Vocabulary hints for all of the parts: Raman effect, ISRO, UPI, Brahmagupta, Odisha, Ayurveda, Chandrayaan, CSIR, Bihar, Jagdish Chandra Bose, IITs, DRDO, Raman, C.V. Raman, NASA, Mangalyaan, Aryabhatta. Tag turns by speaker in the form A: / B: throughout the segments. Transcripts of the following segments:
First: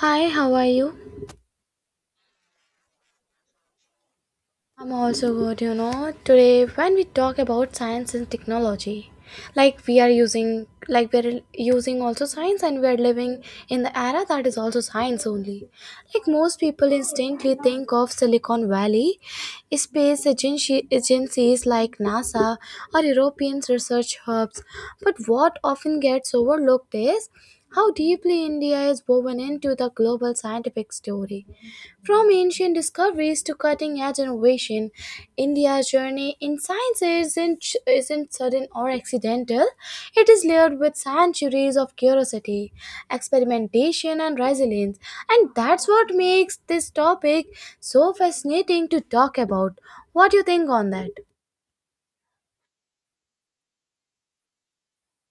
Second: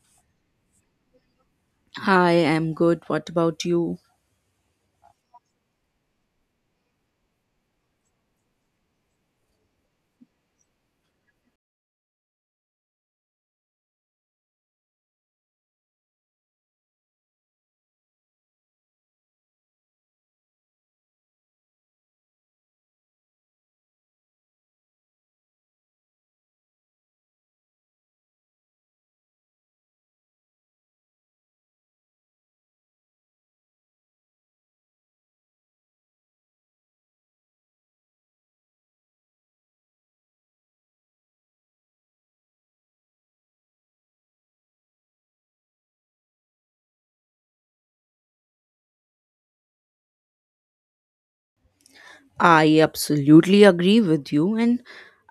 A: Hi, how are you?
B: I am good. What about you?
A: I'm also good, you know. Today, when we talk about science and technology, like we're using also science and we're living in the era that is also science only. Like most people instantly think of Silicon Valley, space agency, agencies like NASA or European research hubs. But what often gets overlooked is how deeply India is woven into the global scientific story. From ancient discoveries to cutting edge innovation, India's journey in science isn't sudden or accidental. It is layered with centuries of curiosity, experimentation, and resilience. And that's what makes this topic so fascinating to talk about. What do you think on that?
B: I absolutely agree with you. And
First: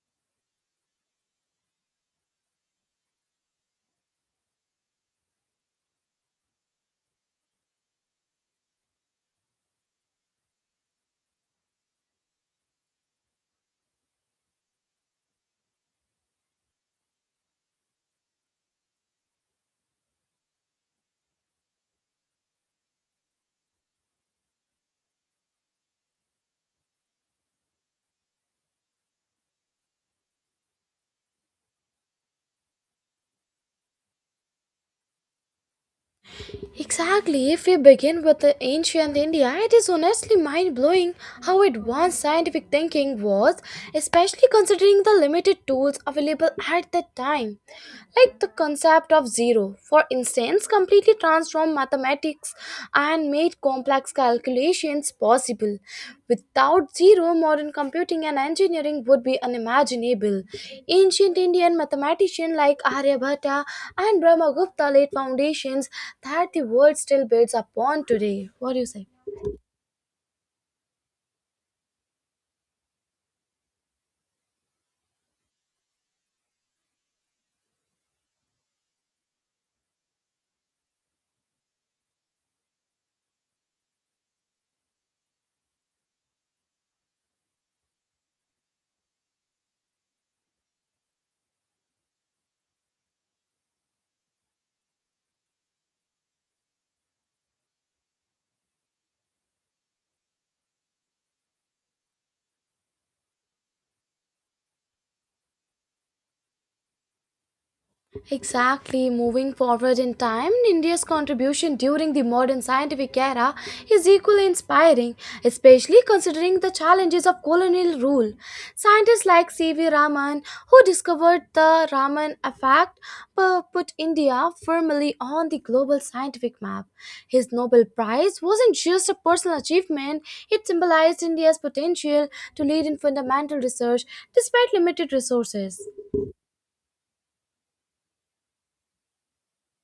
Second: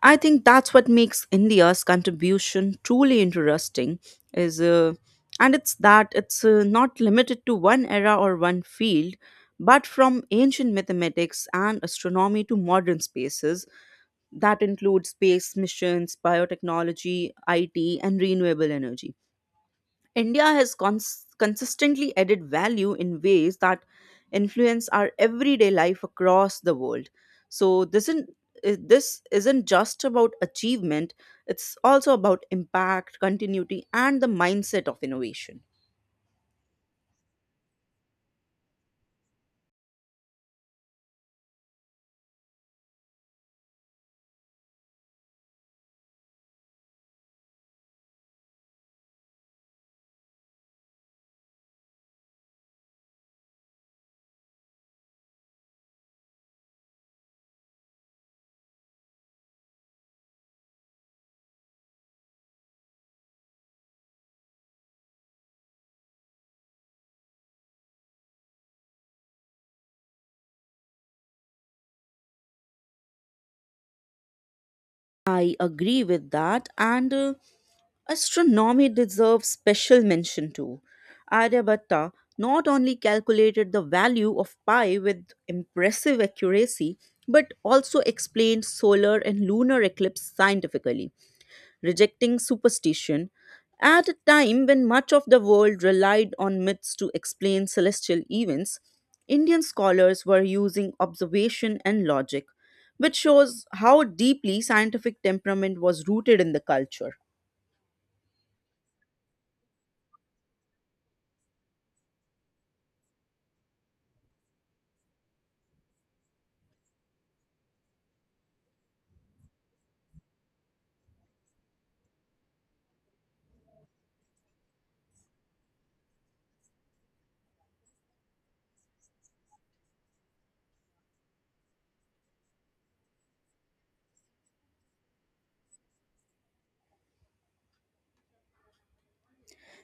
B: I think that's what makes India's contribution truly interesting is and it's that it's not limited to one era or one field, but from ancient mathematics and astronomy to modern spaces that include space missions, biotechnology, IT, and renewable energy. India has consistently added value in ways that influence our everyday life across the world. So this isn't just about achievement, it's also about impact, continuity, and the mindset of innovation.
A: Exactly. If we begin with the ancient India, it is honestly mind blowing how advanced scientific thinking was, especially considering the limited tools available at that time. Like the concept of zero, for instance, completely transformed mathematics and made complex calculations possible. Without zero, modern computing and engineering would be unimaginable. Ancient Indian mathematicians like Aryabhatta and Brahmagupta laid foundations that the world still builds upon today. What do you say?
B: I agree with that. And astronomy deserves special mention too. Aryabhatta not only calculated the value of pi with impressive accuracy, but also explained solar and lunar eclipse scientifically, rejecting superstition at a time when much of the world relied on myths to explain celestial events. Indian scholars were using observation and logic, which shows how deeply scientific temperament was rooted in the culture.
A: Exactly. Moving forward in time, India's contribution during the modern scientific era is equally inspiring, especially considering the challenges of colonial rule. Scientists like C.V. Raman, who discovered the Raman effect, put India firmly on the global scientific map. His Nobel Prize wasn't just a personal achievement, it symbolized India's potential to lead in fundamental research despite limited resources.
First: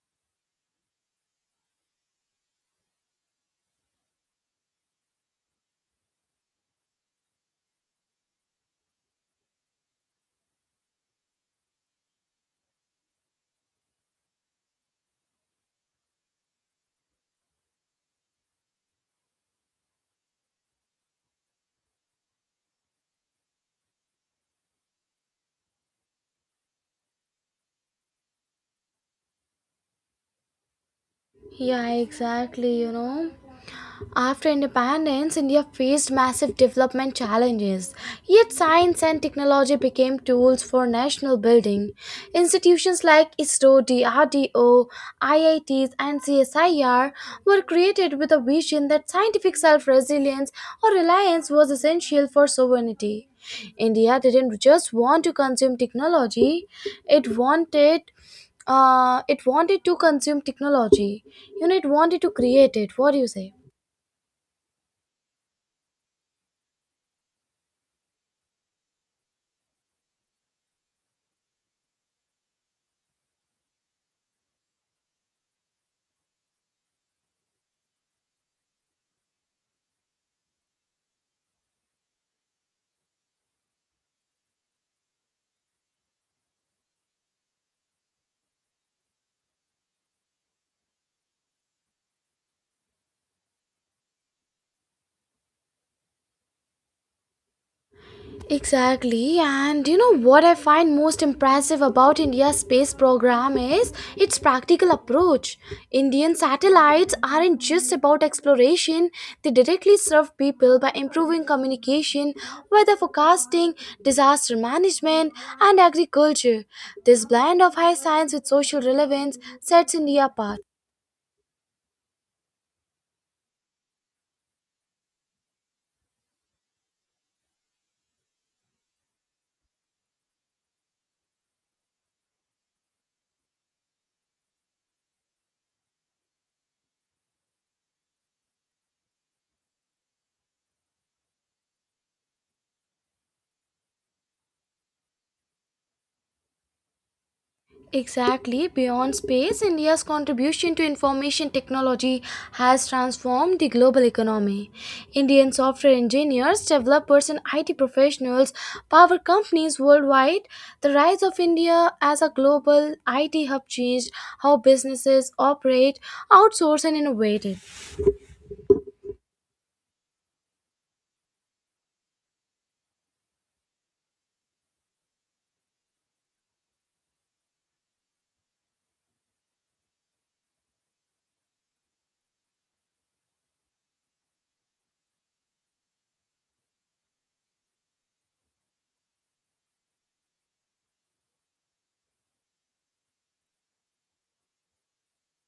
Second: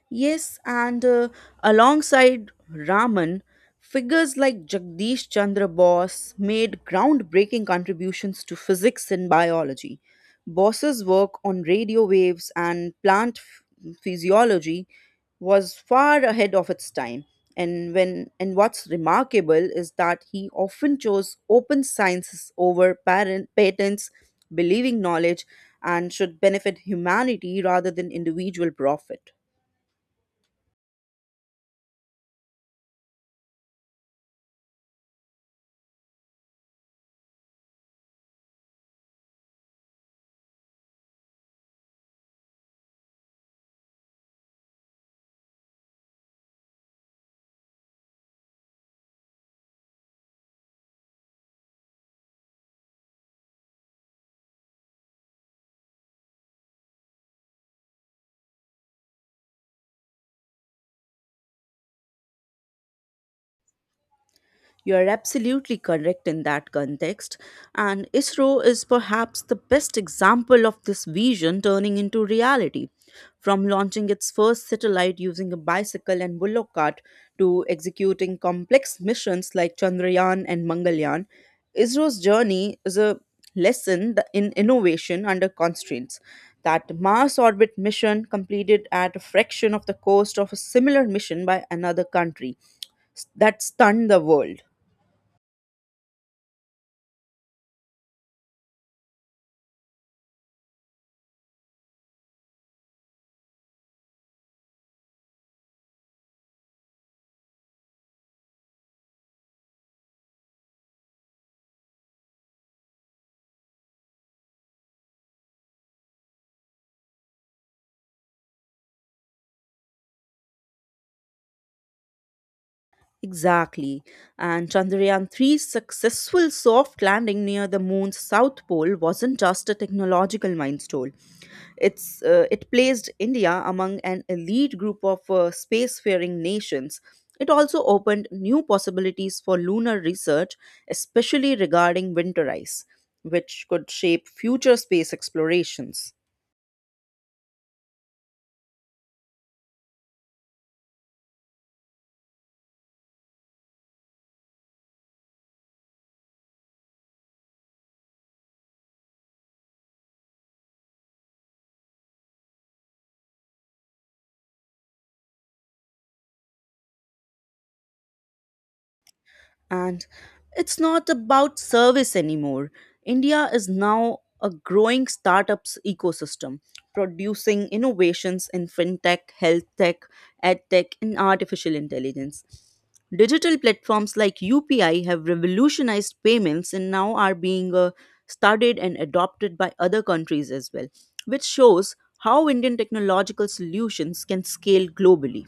B: Yes, and alongside Raman, figures like Jagdish Chandra Bose made groundbreaking contributions to physics and biology. Bose's work on radio waves and plant physiology was far ahead of its time. And what's remarkable is that he often chose open sciences over patents, believing knowledge and should benefit humanity rather than individual profit.
A: Yeah, exactly, you know. After independence, India faced massive development challenges, yet science and technology became tools for national building. Institutions like ISRO, DRDO, IITs, and CSIR were created with a vision that scientific self resilience or reliance was essential for sovereignty. India didn't just want to consume technology, it wanted it wanted to consume technology. You know, it wanted to create it. What do you say?
B: You are absolutely correct in that context, and ISRO is perhaps the best example of this vision turning into reality. From launching its first satellite using a bicycle and bullock cart to executing complex missions like Chandrayaan and Mangalyaan, ISRO's journey is a lesson in innovation under constraints. That Mars orbit mission completed at a fraction of the cost of a similar mission by another country that stunned the world.
A: Exactly, and you know what I find most impressive about India's space program is its practical approach. Indian satellites aren't just about exploration, they directly serve people by improving communication, weather forecasting, disaster management, and agriculture. This blend of high science with social relevance sets India apart.
B: Exactly. And Chandrayaan three's successful soft landing near the moon's south pole wasn't just a technological milestone. It placed India among an elite group of spacefaring nations. It also opened new possibilities for lunar research, especially regarding winter ice, which could shape future space explorations.
A: Exactly. Beyond space, India's contribution to information technology has transformed the global economy. Indian software engineers, developers, and IT professionals power companies worldwide. The rise of India as a global IT hub changed how businesses operate, outsource, and innovate.
B: And it's not about service anymore. India is now a growing startups ecosystem, producing innovations in fintech, health tech, ed tech, and artificial intelligence. Digital platforms like UPI have revolutionized payments and now are being studied and adopted by other countries as well, which shows how Indian technological solutions can scale globally.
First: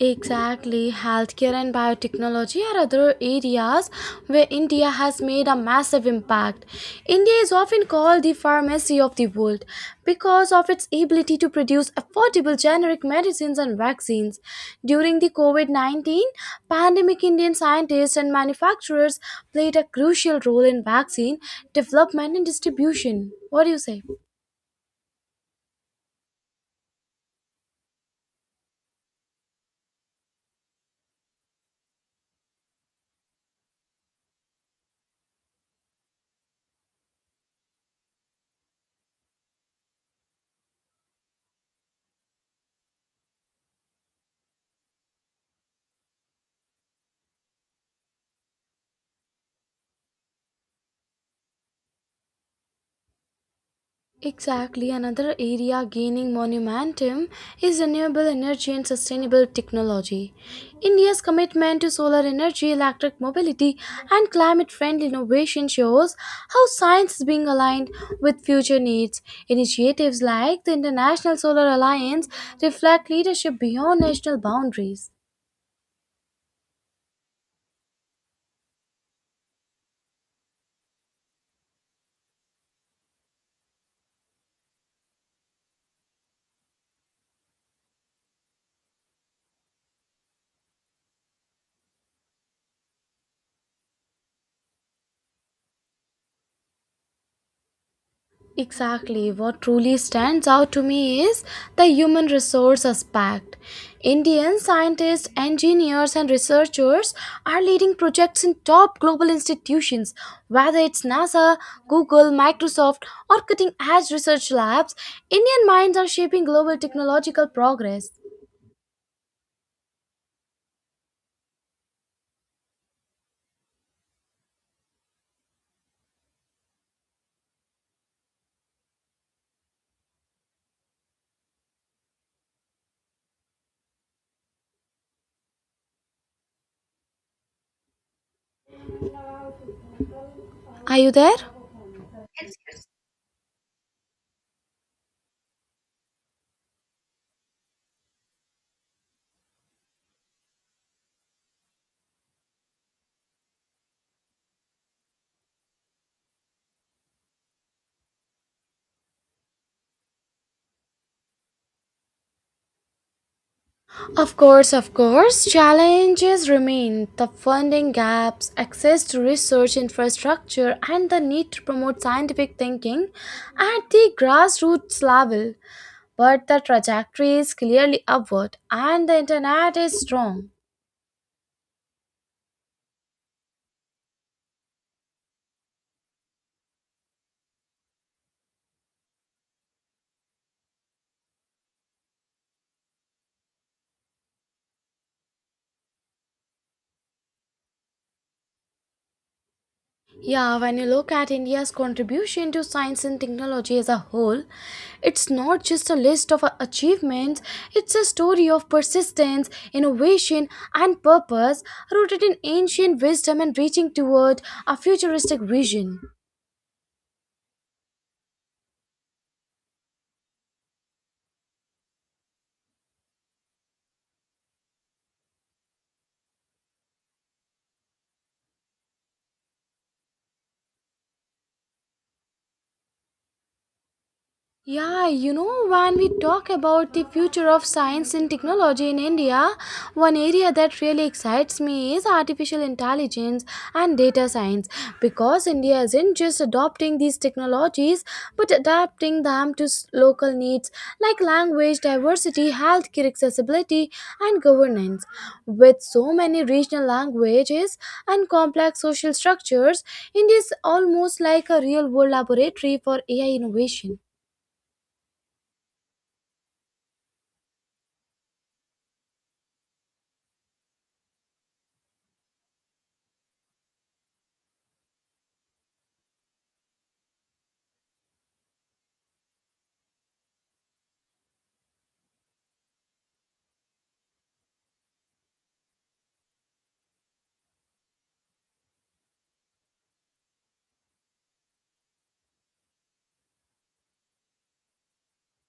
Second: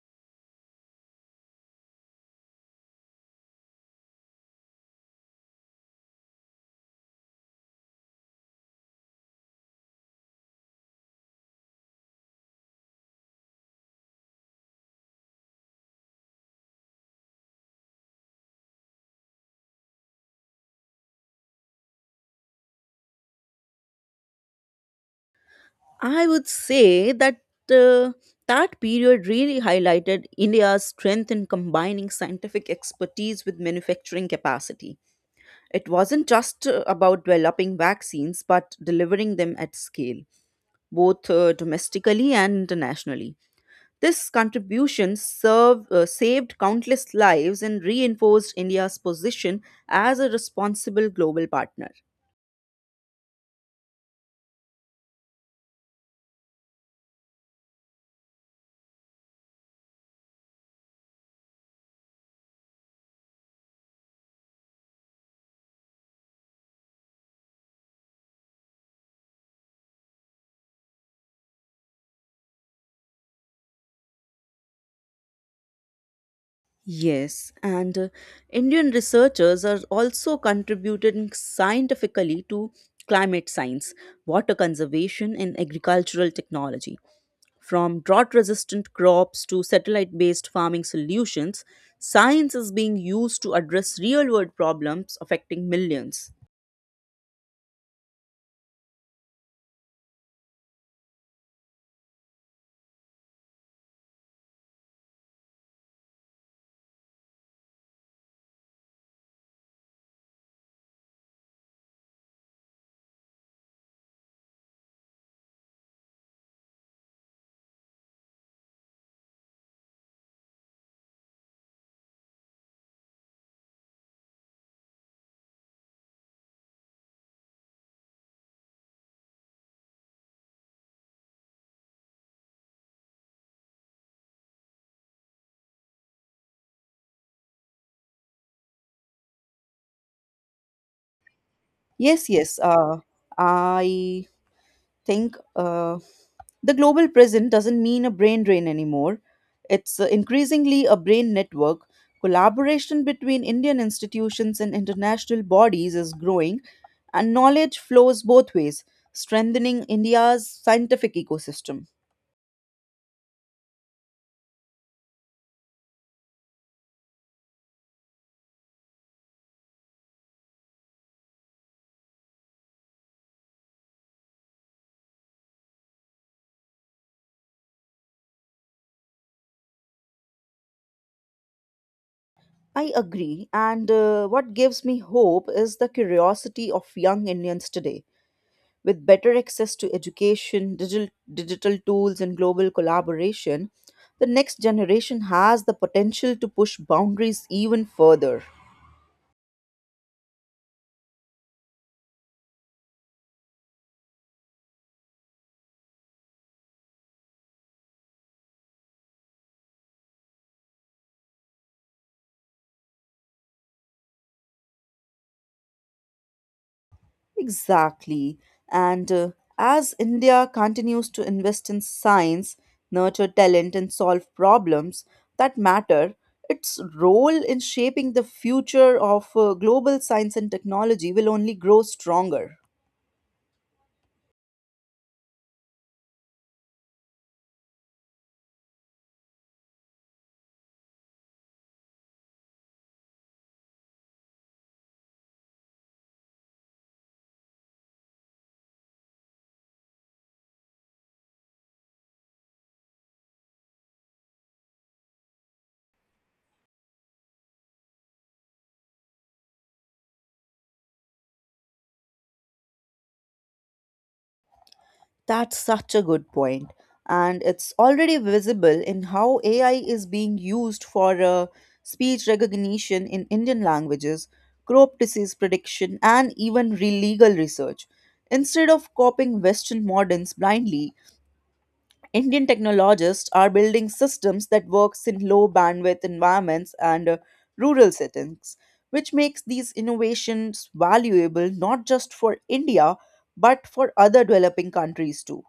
A: Exactly. Healthcare and biotechnology are other areas where India has made a massive impact. India is often called the pharmacy of the world because of its ability to produce affordable generic medicines and vaccines. During the COVID 19 pandemic, Indian scientists and manufacturers played a crucial role in vaccine development and distribution. What do you say?
B: I would say that uh, that period really highlighted India's strength in combining scientific expertise with manufacturing capacity. It wasn't just about developing vaccines, but delivering them at scale, both domestically and internationally. This contribution saved countless lives and reinforced India's position as a responsible global partner.
A: Exactly, another area gaining momentum is renewable energy and sustainable technology. India's commitment to solar energy, electric mobility, and climate friendly innovation shows how science is being aligned with future needs. Initiatives like the International Solar Alliance reflect leadership beyond national boundaries.
B: Yes, and Indian researchers are also contributing scientifically to climate science, water conservation, and agricultural technology. From drought resistant crops to satellite based farming solutions, science is being used to address real world problems affecting millions.
A: Exactly. What truly stands out to me is the human resource aspect. Indian scientists, engineers, and researchers are leading projects in top global institutions, whether it's NASA, Google, Microsoft, or cutting edge research labs. Indian minds are shaping global technological progress. Are you there?
B: Yes, yes. I think the global prison doesn't mean a brain drain anymore. It's increasingly a brain network. Collaboration between Indian institutions and international bodies is growing, and knowledge flows both ways, strengthening India's scientific ecosystem.
A: Of course, challenges remain the funding gaps, access to research infrastructure, and the need to promote scientific thinking at the grassroots level. But the trajectory is clearly upward, and the internet is strong.
B: I agree, and what gives me hope is the curiosity of young Indians today. With better access to education, digital tools, and global collaboration, the next generation has the potential to push boundaries even further.
A: Yeah, when you look at India's contribution to science and technology as a whole, it's not just a list of achievements, it's a story of persistence, innovation, and purpose rooted in ancient wisdom and reaching toward a futuristic vision.
B: Exactly. And As India continues to invest in science, nurture talent, and solve problems that matter, its role in shaping the future of global science and technology will only grow stronger.
A: Yeah, you know, when we talk about the future of science and technology in India, one area that really excites me is artificial intelligence and data science because India isn't just adopting these technologies but adapting them to local needs like language, diversity, healthcare accessibility, and governance. With so many regional languages and complex social structures, India is almost like a real world laboratory for AI innovation.
B: That's such a good point. And it's already visible in how AI is being used for speech recognition in Indian languages, crop disease prediction, and even legal research. Instead of copying Western models blindly, Indian technologists are building systems that works in low bandwidth environments and rural settings, which makes these innovations valuable not just for India but for other developing countries too.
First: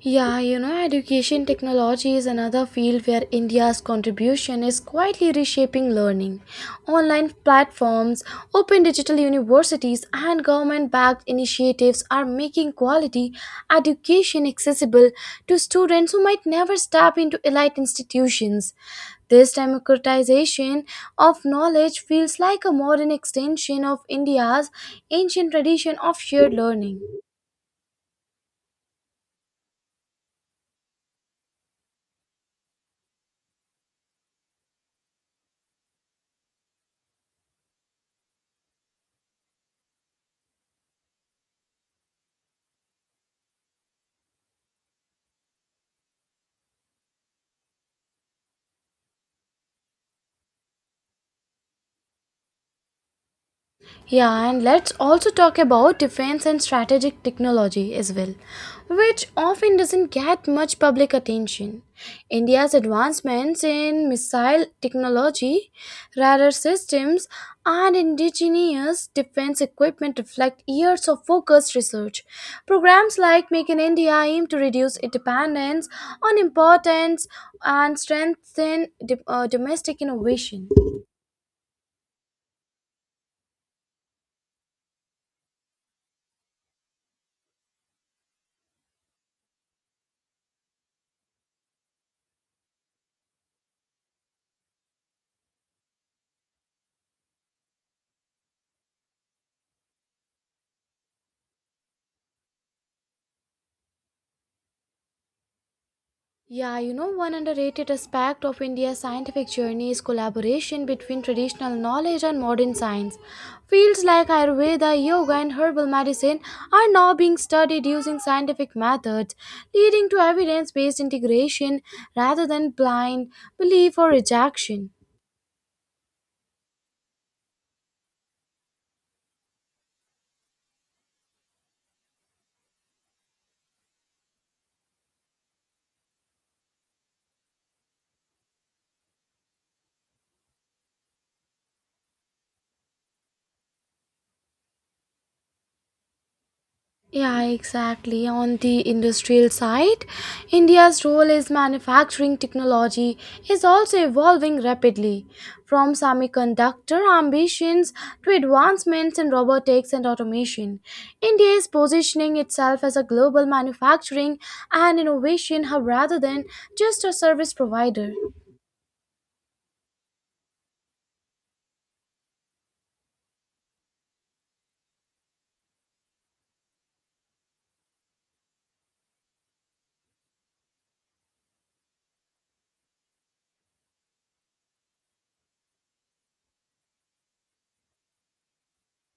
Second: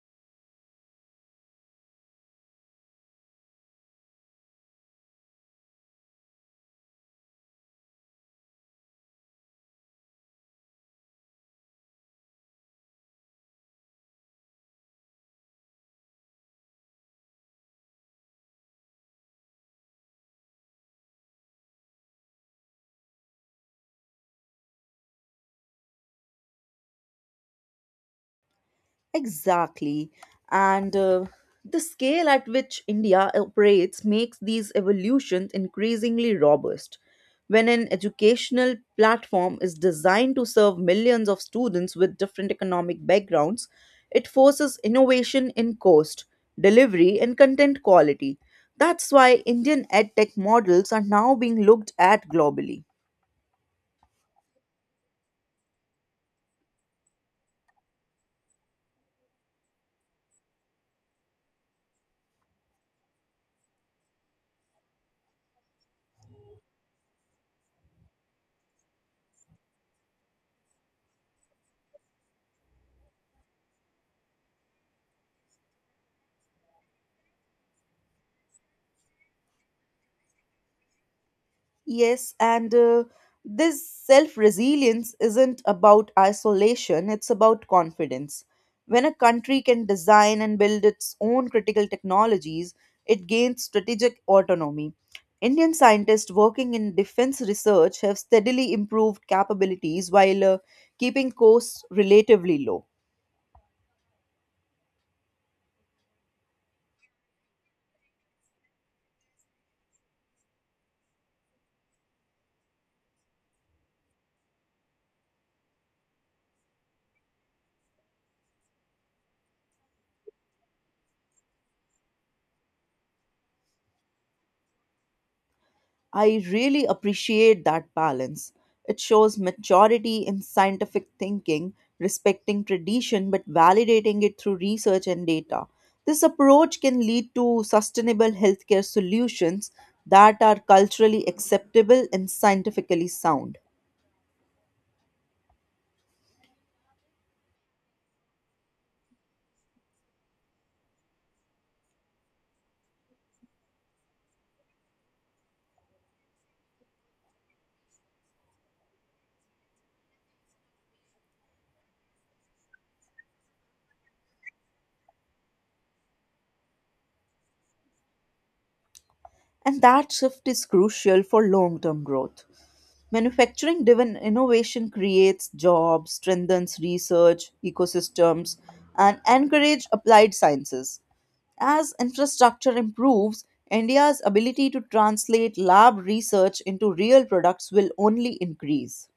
A: Yeah, you know, education technology is another field where India's contribution is quietly reshaping learning. Online platforms, open digital universities, and government backed initiatives are making quality education accessible to students who might never step into elite institutions. This democratization of knowledge feels like a modern extension of India's ancient tradition of shared learning.
B: Exactly. And The scale at which India operates makes these evolutions increasingly robust. When an educational platform is designed to serve millions of students with different economic backgrounds, it forces innovation in cost, delivery, and content quality. That's why Indian edtech models are now being looked at globally.
A: Yeah, and let's also talk about defense and strategic technology as well, which often doesn't get much public attention. India's advancements in missile technology, radar systems, and indigenous defense equipment reflect years of focused research. Programs like Make in India aim to reduce its dependence on importance and strengthen domestic innovation.
B: Yes, and this self resilience isn't about isolation, it's about confidence. When a country can design and build its own critical technologies, it gains strategic autonomy. Indian scientists working in defense research have steadily improved capabilities while keeping costs relatively low.
A: Yeah, you know, one underrated aspect of India's scientific journey is collaboration between traditional knowledge and modern science. Fields like Ayurveda, yoga, and herbal medicine are now being studied using scientific methods, leading to evidence based integration rather than blind belief or rejection.
B: I really appreciate that balance. It shows maturity in scientific thinking, respecting tradition but validating it through research and data. This approach can lead to sustainable healthcare solutions that are culturally acceptable and scientifically sound.
A: Yeah, exactly. On the industrial side, India's role as manufacturing technology is also evolving rapidly, from semiconductor ambitions to advancements in robotics and automation. India is positioning itself as a global manufacturing and innovation hub rather than just a service provider.
B: And that shift is crucial for long term growth. Manufacturing driven innovation creates jobs, strengthens research, ecosystems, and encourage applied sciences. As infrastructure improves, India's ability to translate lab research into real products will only increase.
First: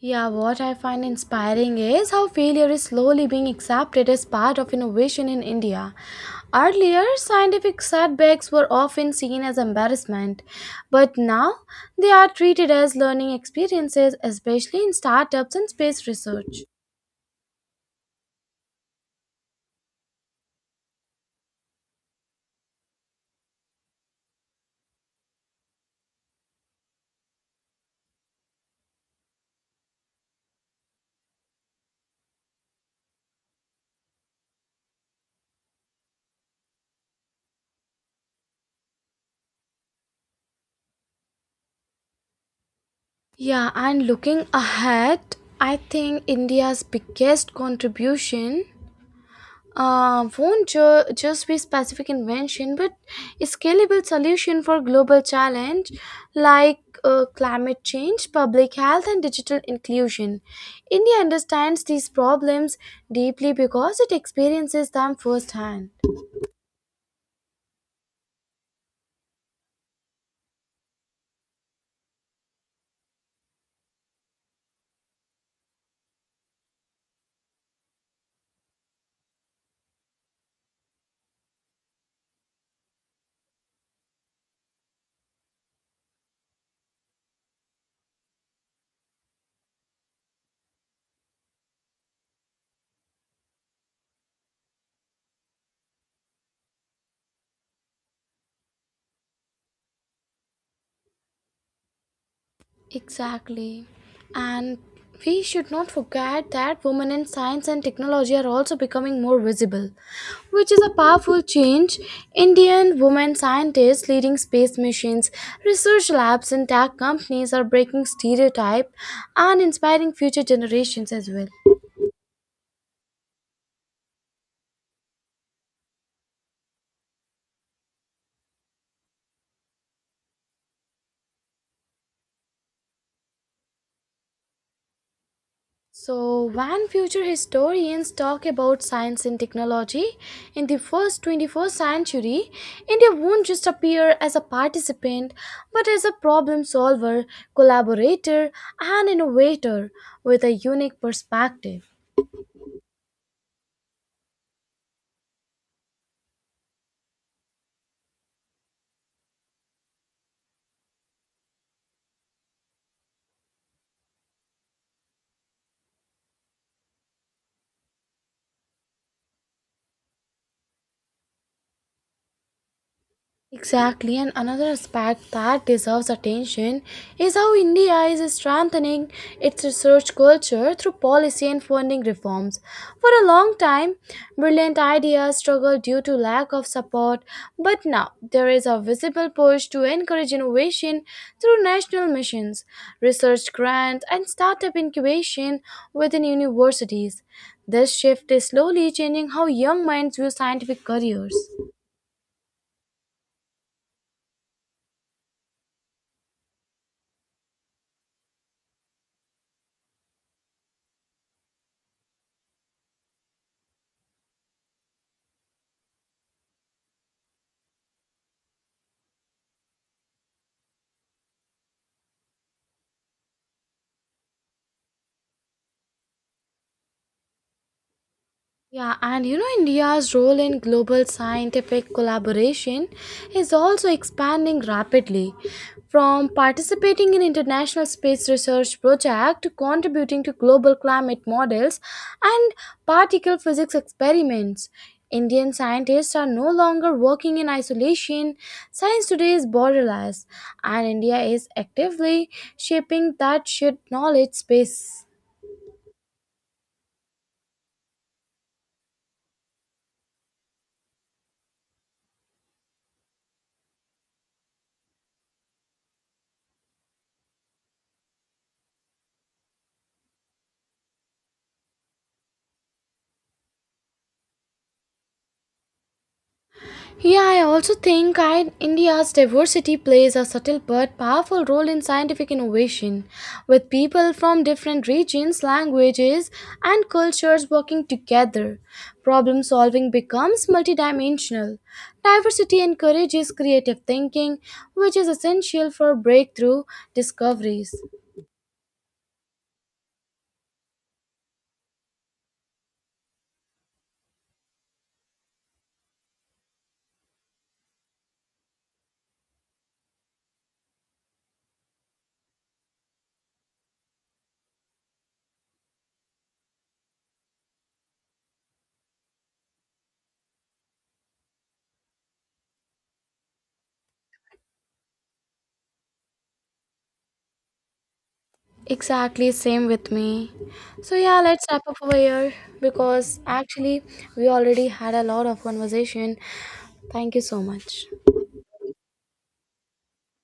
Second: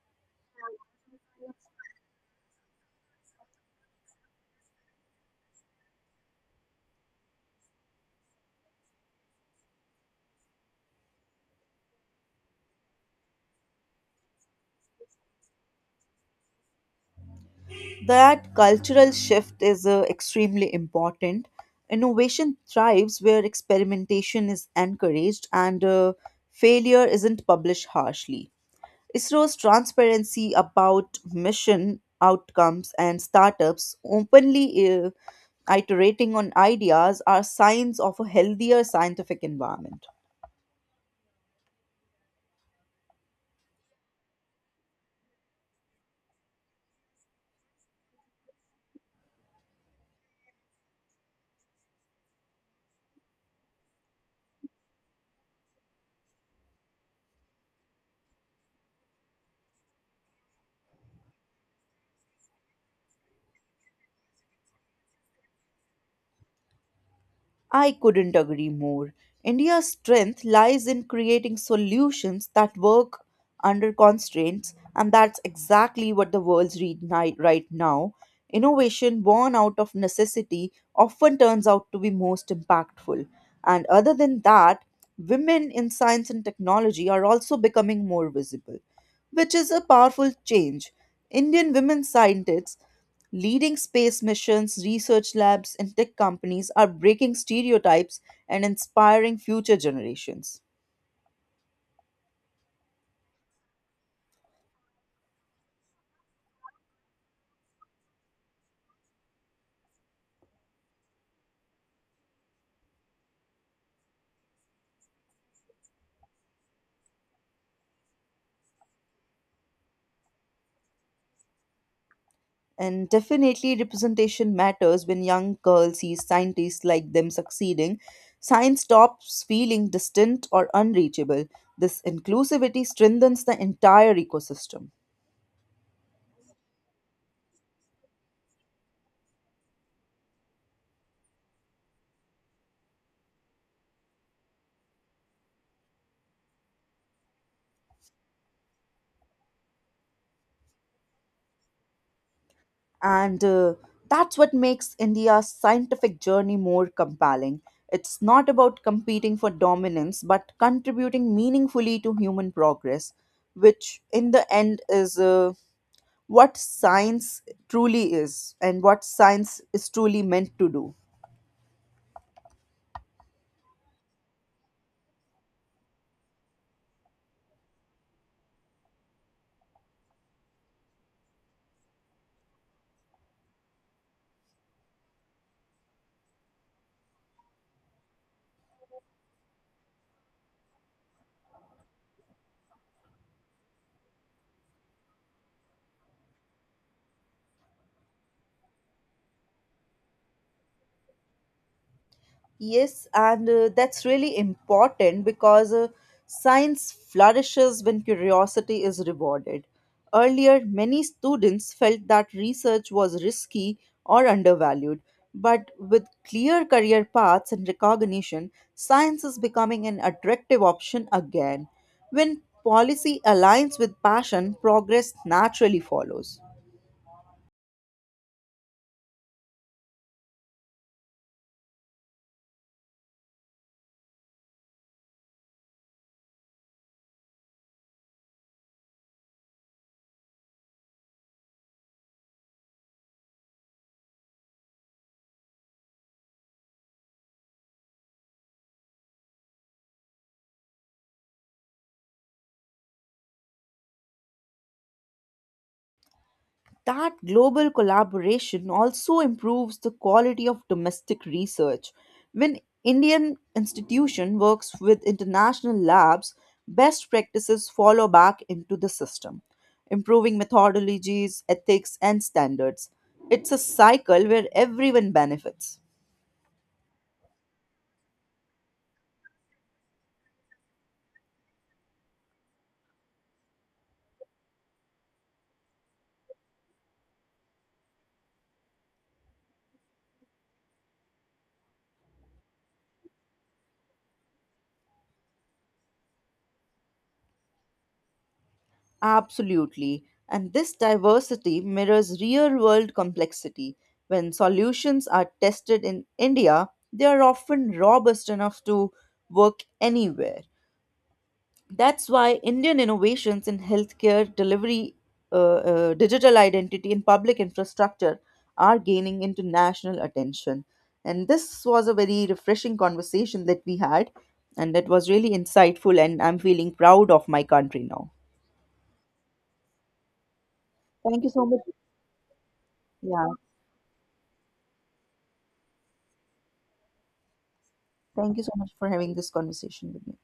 A: Yeah, what I find inspiring is how failure is slowly being accepted as part of innovation in India. Earlier, scientific setbacks were often seen as embarrassment, but now they are treated as learning experiences, especially in startups and space research.
B: That cultural shift is extremely important. Innovation thrives where experimentation is encouraged and failure isn't published harshly. ISRO's transparency about mission outcomes and startups openly uh, iterating on ideas are signs of a healthier scientific environment.
A: Yeah, and looking ahead, I think India's biggest contribution won't just be specific invention, but a scalable solution for global challenge like climate change, public health, and digital inclusion. India understands these problems deeply because it experiences them firsthand.
B: I couldn't agree more. India's strength lies in creating solutions that work under constraints, and that's exactly what the world's right now. Innovation born out of necessity often turns out to be most impactful. And other than that, women in science and technology are also becoming more visible, which is a powerful change. Indian women scientists leading space missions, research labs, and tech companies are breaking stereotypes and inspiring future generations.
A: Exactly. And we should not forget that women in science and technology are also becoming more visible, which is a powerful change. Indian women scientists leading space missions, research labs, and tech companies are breaking stereotype and inspiring future generations as well.
B: And definitely, representation matters when young girls see scientists like them succeeding. Science stops feeling distant or unreachable. This inclusivity strengthens the entire ecosystem.
A: So, when future historians talk about science and technology in the first 21st century, India won't just appear as a participant but as a problem solver, collaborator, and innovator with a unique perspective.
B: And That's what makes India's scientific journey more compelling. It's not about competing for dominance, but contributing meaningfully to human progress, which in the end is what science truly is and what science is truly meant to do.
A: Exactly, and another aspect that deserves attention is how India is strengthening its research culture through policy and funding reforms. For a long time, brilliant ideas struggled due to lack of support, but now there is a visible push to encourage innovation through national missions, research grants, and startup incubation within universities. This shift is slowly changing how young minds view scientific careers.
B: Yes, and that's really important because science flourishes when curiosity is rewarded. Earlier, many students felt that research was risky or undervalued, but with clear career paths and recognition, science is becoming an attractive option again. When policy aligns with passion, progress naturally follows.
A: Yeah, and you know, India's role in global scientific collaboration is also expanding rapidly. From participating in international space research projects to contributing to global climate models and particle physics experiments, Indian scientists are no longer working in isolation. Science today is borderless, and India is actively shaping that shared knowledge space.
B: That global collaboration also improves the quality of domestic research. When Indian institution works with international labs, best practices follow back into the system, improving methodologies, ethics and standards. It's a cycle where everyone benefits.
A: Yeah, I also think India's diversity plays a subtle but powerful role in scientific innovation, with people from different regions, languages, and cultures working together. Problem solving becomes multidimensional. Diversity encourages creative thinking, which is essential for breakthrough discoveries.
B: Absolutely. And this diversity mirrors real world complexity. When solutions are tested in India, they are often robust enough to work anywhere. That's why Indian innovations in healthcare, delivery, digital identity, and public infrastructure are gaining international attention. And this was a very refreshing conversation that we had, and that was really insightful. And I'm feeling proud of my country now.
A: Exactly, same with me. So, yeah,
B: Thank you so
A: let's
B: much.
A: wrap up over here because
B: Yeah.
A: actually, we already had a lot of conversation. Thank you so much.
B: Thank you so much for having this conversation with me.